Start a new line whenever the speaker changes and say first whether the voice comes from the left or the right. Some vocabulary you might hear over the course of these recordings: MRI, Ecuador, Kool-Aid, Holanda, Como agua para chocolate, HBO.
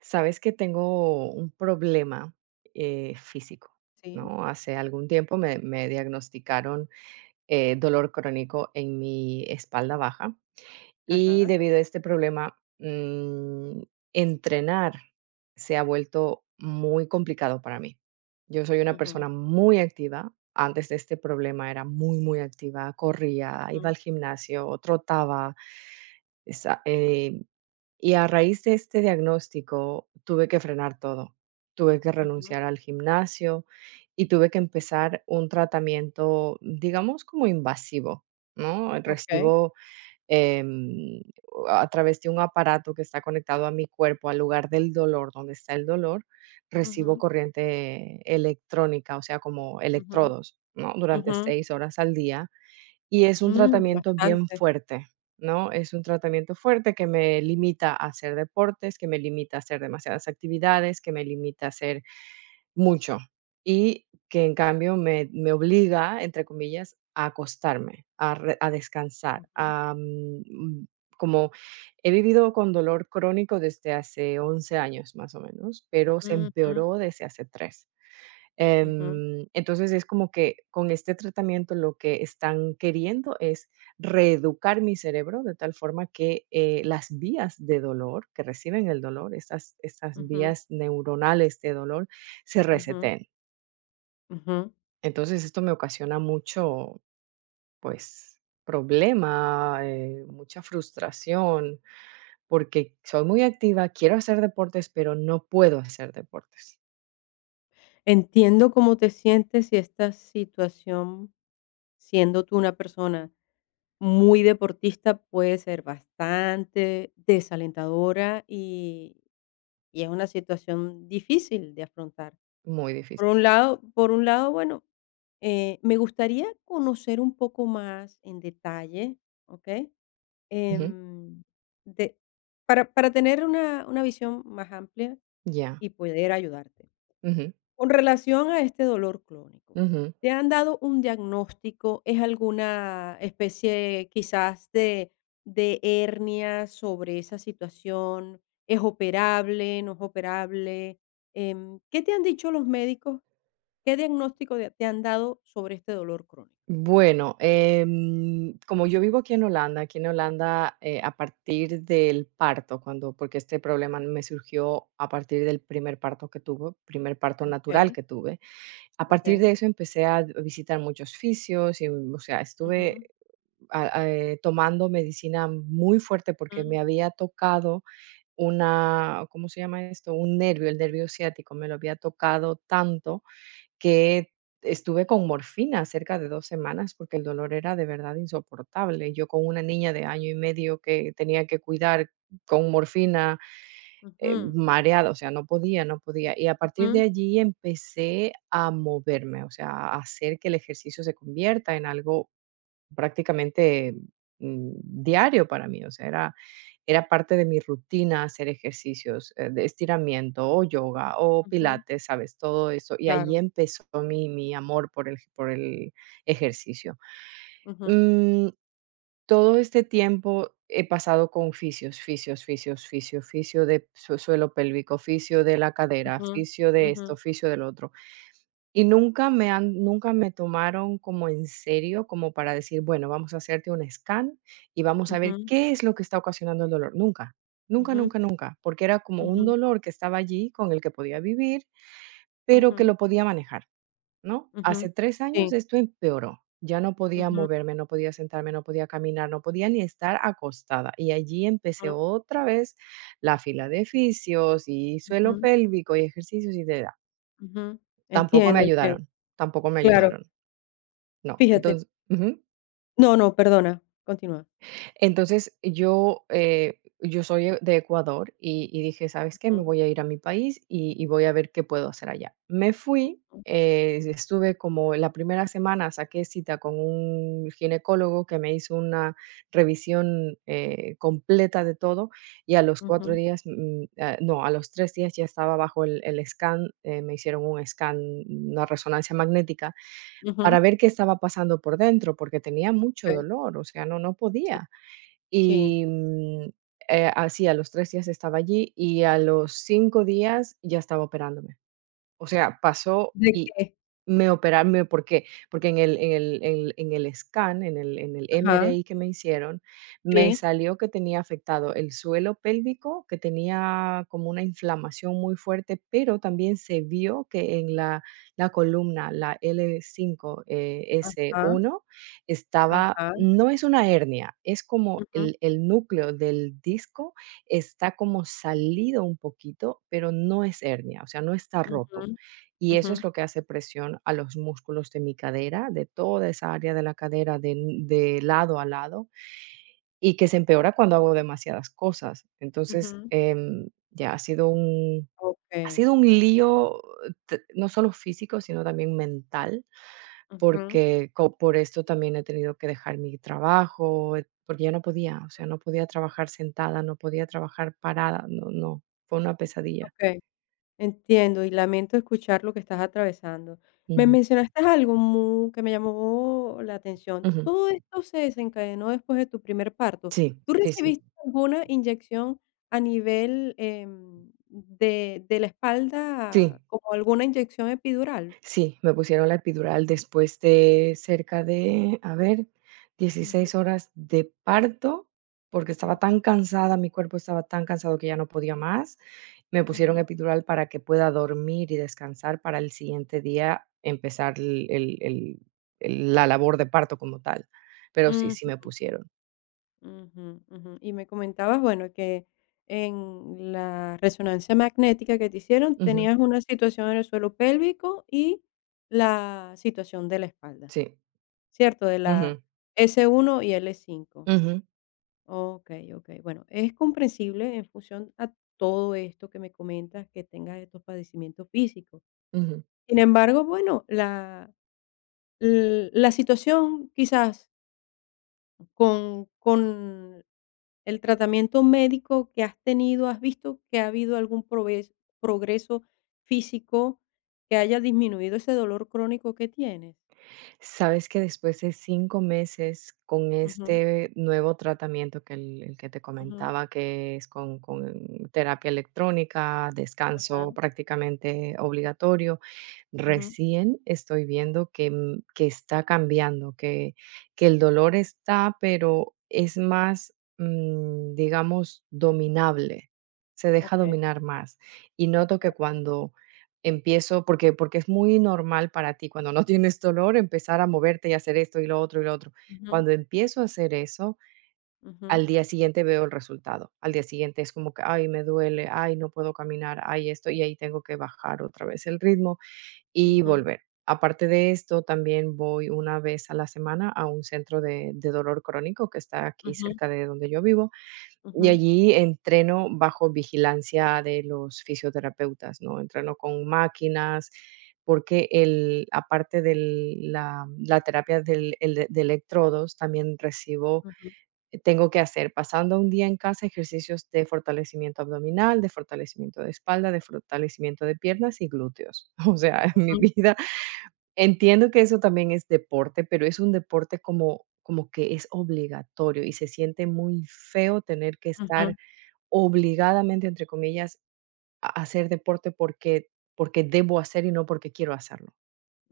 right: Sabes que tengo un problema físico,
left: Sí,
right: ¿no? Hace algún tiempo me diagnosticaron dolor crónico en mi espalda baja y
left: ajá,
right: debido a este problema, entrenar se ha vuelto muy complicado para mí. Yo soy una
left: ujú,
right: persona muy activa. Antes de este problema era muy, muy activa, corría, iba
left: mm,
right: al gimnasio, trotaba, y a raíz de este diagnóstico tuve que frenar todo. Tuve que
left: ujú,
right: renunciar al gimnasio y tuve que empezar un tratamiento, digamos, como invasivo, ¿no?
left: okey,
right: Recibo, em, a través de un aparato que está conectado a mi cuerpo, al lugar del dolor, donde está el dolor, recibo
left: ujú,
right: corriente electrónica, o sea, como
left: ujú,
right: electrodos, ¿no? Durante
left: ujú,
right: 6 horas al día, y es un
left: mm,
right: tratamiento bien
left: bastante,
right: fuerte, ¿no? Es un tratamiento fuerte que me limita a hacer deportes, que me limita a hacer demasiadas actividades, que me limita a hacer mucho, y que en cambio me obliga, entre comillas, a acostarme, a descansar.
left: ujú,
right: Como he vivido con dolor crónico desde hace 11 años más o menos, pero se
left: ujú,
right: empeoró desde hace 3.
left: ujú,
right: Entonces es como que con este tratamiento lo que están queriendo es reeducar mi cerebro de tal forma que las vías de dolor que reciben el dolor, estas
left: ujú,
right: vías neuronales de dolor, se
left: ujú,
right: reseten.
left: ujú.
right: Entonces esto me ocasiona mucho, pues, problema, mucha frustración, porque soy muy activa, quiero hacer deportes, pero no puedo hacer deportes.
left: Entiendo cómo te sientes y esta situación, siendo tú una persona muy deportista, puede ser bastante desalentadora y es una situación difícil de afrontar.
right: Muy difícil.
left: Por un lado, bueno, me gustaría conocer un poco más en detalle, ¿ok?
right: Ujú.
left: Em, de para tener una visión más amplia
right: Ya.
left: y poder ayudarte.
right: Ujú.
left: Con relación a este dolor crónico,
right: Ujú.
left: ¿te han dado un diagnóstico? ¿Es alguna especie quizás de hernia sobre esa situación? ¿Es operable, no es operable? ¿Qué te han dicho los médicos? ¿Qué diagnóstico de te han dado sobre este dolor crónico?
right: Bueno, como yo vivo aquí en Holanda, a partir del parto, cuando, porque este problema me surgió a partir del primer parto que tuve, primer parto natural
left: Okay,
right: que tuve. A partir de
left: okay,
right: eso empecé a visitar muchos fisios y, o sea, estuve
left: ujú,
right: tomando medicina muy fuerte porque
left: mm,
right: me había tocado una, ¿cómo se llama esto? Un nervio, el nervio ciático, me lo había tocado tanto que estuve con morfina cerca de 2 semanas, porque el dolor era de verdad insoportable. Yo, con una niña de año y medio que tenía que cuidar con morfina,
left: ujú,
right: mareada, o sea, no podía, no podía. Y a partir de
left: ujú,
right: allí empecé a moverme, o sea, a hacer que el ejercicio se convierta en algo prácticamente, diario para mí, o sea, era parte de mi rutina hacer ejercicios, de estiramiento, o yoga, o
left: ujú,
right: pilates, ¿sabes? Todo eso. Y ahí
left: claro.
right: empezó mi amor por el ejercicio.
left: Ujú,
right: Mm, Todo este tiempo he pasado con fisios, fisios, fisios, fisio, fisio de su suelo pélvico, fisio de la cadera,
left: ujú,
right: fisio de
left: ujú,
right: esto, fisio del otro. Y nunca me tomaron como en serio, como para decir: "Bueno, vamos a hacerte un scan y vamos a ver
left: ujú,
right: qué es lo que está ocasionando el dolor". Nunca, nunca,
left: ujú,
right: nunca, nunca, porque era como un
left: ujú,
right: dolor que estaba allí, con el que podía vivir, pero que
left: ujú.
right: lo podía manejar, ¿no? Hace
left: Ujú.
right: 3 años
left: Sí.
right: esto empeoró. Ya no podía
left: Ujú,
right: moverme, no podía sentarme, no podía caminar, no podía ni estar acostada. Y allí empecé
left: ujú,
right: otra vez la fila de fisios y suelo
left: ujú,
right: pélvico y ejercicios y de edad.
left: ujú.
right: Tampoco me
left: Entiendo, entiendo.
right: ayudaron, tampoco me
left: Claro.
right: ayudaron. No,
left: Fíjate
right: entonces ujú.
left: no, no, perdona, continúa.
right: Entonces, yo soy de Ecuador, y dije: "¿Sabes qué? Me
left: Ujú,
right: voy a ir a mi país, y voy a ver qué puedo hacer allá". Me fui, estuve como la primera semana, saqué cita con un ginecólogo que me hizo una revisión, completa de todo, y a los 4
left: ujú,
right: días, no, a los 3 días ya estaba bajo el scan, me hicieron un scan, una resonancia magnética para
left: ujú.
right: ver qué estaba pasando por dentro, porque tenía mucho
left: Okey.
right: dolor, o sea, no
left: Sí,
right: podía.
left: sí.
right: Y, así a los 3 días estaba allí, y a los 5 días ya estaba operándome. O sea, pasó
left: ¿De
right: y
left: qué?
right: me operaron, me ¿por qué? Porque en el scan, en el
left: Ajá,
right: MRI que me hicieron, me
left: sí,
right: salió que tenía afectado el suelo pélvico, que tenía como una inflamación muy fuerte, pero también se vio que en la columna, la L5 s
left: ajá,
right: uno estaba,
left: ajá.
right: no es una hernia, es como
left: Ujú,
right: el núcleo del disco está como salido un poquito, pero no es hernia, o sea, no está
left: ujú,
right: roto. Y eso
left: ujú,
right: es lo que hace presión a los músculos de mi cadera, de toda esa área de la cadera, de lado a lado, y que se empeora cuando hago demasiadas cosas. Entonces,
left: ujú.
right: ya ha sido un ha
left: Okey.
right: sido un lío, t no solo físico, sino también mental,
left: Ujú,
right: porque co por esto también he tenido que dejar mi trabajo, porque ya no podía, o sea, no podía trabajar sentada, no podía trabajar parada, no, no, fue una pesadilla.
left: okey. Entiendo y lamento escuchar lo que estás atravesando. Me
right: Ujú,
left: mencionaste algo mu que me llamó la atención.
right: ujú.
left: Todo esto se desencadenó después de tu primer parto.
right: Sí,
left: ¿Tú
right: sí, sí,
left: recibiste alguna inyección a nivel, de la
right: sí.
left: espalda, como alguna inyección epidural?
right: Sí, me pusieron la epidural después de cerca de, a ver,
left: Ujú,
right: 16 horas de parto, porque estaba tan
left: ujú,
right: cansada, mi cuerpo estaba tan cansado que ya no podía más. Me pusieron
left: ujú,
right: epidural para que pueda dormir y descansar para el siguiente día empezar el la labor de parto como tal. Pero sí, sí
left: ujú.
right: me pusieron.
left: Ujú, ujú. Y me comentabas, bueno, que en la resonancia magnética que te hicieron
right: Ujú,
left: tenías una situación en el suelo pélvico y la situación de la espalda,
right: sí.
left: ¿cierto? De la
right: Ujú,
left: s uno y l cinco
right: ujú,
left: ok, ok. Bueno, es comprensible en función a todo esto que me comentas, que tengas estos padecimientos físicos.
right: ujú.
left: Sin embargo, bueno, la, la situación quizás con el tratamiento médico que has tenido, ¿has visto que ha habido algún proves progreso físico que haya disminuido ese dolor crónico que tienes?
right: Sabes que después de 5 meses con
left: Ujú,
right: este nuevo tratamiento, que el que te
left: ujú,
right: comentaba, que es con terapia electrónica,
left: ajá,
right: descanso prácticamente obligatorio.
left: ujú,
right: Recién estoy viendo que, que está cambiando, que el dolor está, pero es más, digamos, dominable, se deja
left: okey,
right: dominar más. Y noto que
left: okey.
right: cuando empiezo porque porque es muy normal para ti, cuando no tienes dolor, empezar a moverte y hacer esto, y lo otro, y lo otro.
left: Ujú,
right: Cuando empiezo a hacer eso,
left: ujú,
right: al día siguiente veo el resultado. Al día siguiente es como que: "Ay, me duele, ay, no puedo caminar, ay, esto", y ahí tengo que bajar otra vez el ritmo. Y
left: ujú,
right: volver. Aparte de esto, también voy una vez a la semana a un centro de dolor crónico que está aquí
left: ujú,
right: cerca de donde yo vivo, y
left: ujú,
right: allí entreno bajo vigilancia de los fisioterapeutas, ¿no? Entreno con máquinas, porque el aparte de la terapia del el de electrodos, también recibo,
left: ujú,
right: tengo que hacer, pasando un día en casa, ejercicios de fortalecimiento abdominal, de fortalecimiento de espalda, de fortalecimiento de piernas y glúteos. O sea, mi
left: ujú,
right: vida. Entiendo que eso también es deporte, pero es un deporte como que es obligatorio, y se siente muy feo tener que
left: ujú,
right: estar obligadamente, entre comillas, a hacer deporte, porque debo hacer y no porque quiero hacerlo,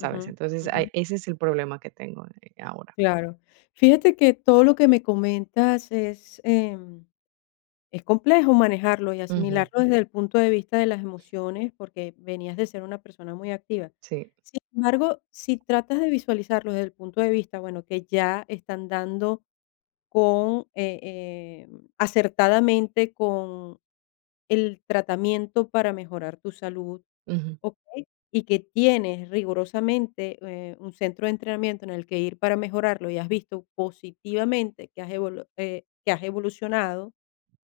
right: ¿sabes?
left: ujú,
right: Entonces,
left: ujú,
right: ese es el problema que tengo, ahora.
left: claro. Fíjate que todo lo que me comentas es, es complejo manejarlo y
right: Ujú,
left: asimilarlo desde el punto de vista de las emociones, porque venías de ser una persona muy activa.
right: sí,
left: Sin embargo, si tratas de visualizarlo desde el punto de vista, bueno, que ya están dando con acertadamente con el tratamiento para mejorar tu salud,
right: ujú,
left: ¿ok? Y que tienes rigurosamente un centro de entrenamiento en el que ir para mejorarlo y has visto positivamente que has, que has evolucionado,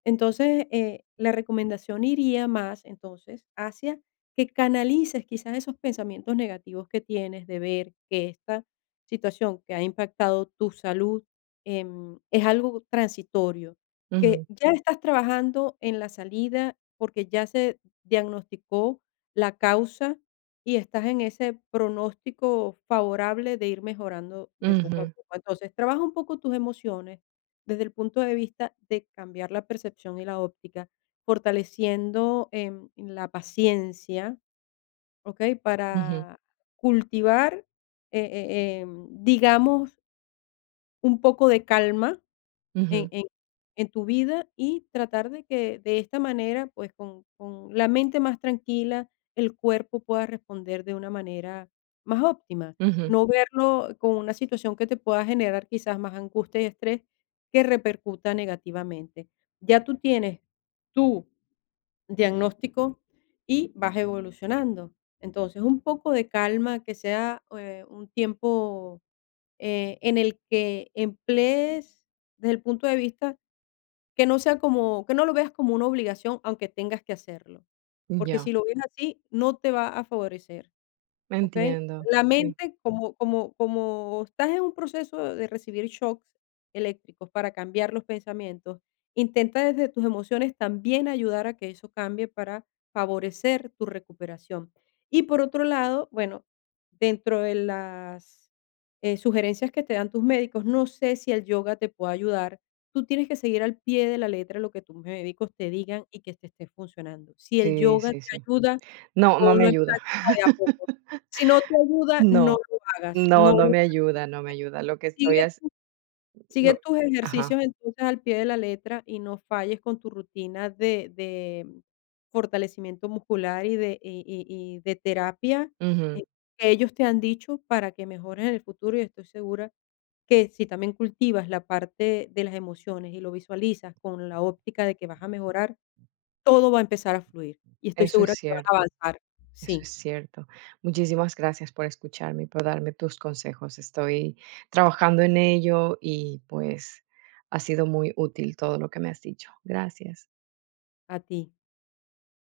left: entonces, la recomendación iría más entonces hacia que canalices quizás esos pensamientos negativos que tienes de ver que esta situación que ha impactado tu salud es algo transitorio, que
right: ujú,
left: ya sí. Estás trabajando en la salida porque ya se diagnosticó la causa y estás en ese pronóstico favorable de ir mejorando de poco a
right: ujú,
left: poco. Entonces, trabaja un poco tus emociones desde el punto de vista de cambiar la percepción y la óptica, fortaleciendo la paciencia, ¿ok?
right: ujú,
left: Para cultivar, digamos, un poco de calma en
right: ujú,
left: en en tu vida y tratar de que de esta manera, pues, con la mente más tranquila, el cuerpo pueda responder de una manera más óptima.
right: ujú,
left: No verlo con una situación que te pueda generar quizás más angustia y estrés que repercuta negativamente. Ya tú tienes tu diagnóstico y vas evolucionando. Entonces, un poco de calma, que sea, un tiempo, en el que emplees desde el punto de vista que no sea como que no lo veas como una obligación, aunque tengas que hacerlo, porque
right: ya,
left: si lo ves así, no te va a favorecer. Okey.
right: entiendo,
left: La
right: sí,
left: mente, como estás en un proceso de recibir shocks eléctricos para cambiar los pensamientos, intenta desde tus emociones también ayudar a que eso cambie para favorecer tu recuperación. Y por otro lado, bueno, dentro de las, sugerencias que te dan tus médicos, no sé si el yoga te pueda ayudar. Tú tienes que seguir al pie de la letra lo que tus médicos te digan y que te esté funcionando. Si el
right: sí,
left: yoga
right: sí,
left: te
right: sí.
left: ayuda,
right: No, no me
left: ponlo en
right: ayuda.
left: práctica de a poco. Si no te ayuda, no
right: No,
left: lo hagas,
right: no,
left: no
right: no
left: lo
right: me
left: hagas.
right: ayuda, no me ayuda. Lo que estoy
left: Sigue
right: haci
left: sigue tus
right: ajá,
left: ejercicios entonces al pie de la letra y no falles con tu rutina de fortalecimiento muscular y y de terapia,
right: ujú,
left: eh, que ellos te han dicho para que mejores en el futuro, y estoy segura que si también cultivas la parte de las emociones y lo visualizas con la óptica de que vas a mejorar, todo va a empezar a fluir y estoy
right: eso es
left: segura que vas
right: cierto,
left: a avanzar.
right: eso es
left: Sí,
right: cierto. Muchísimas gracias por escucharme y por darme tus consejos. Estoy trabajando en ello y, pues, ha sido muy útil todo lo que me has dicho. Gracias.
left: a ti.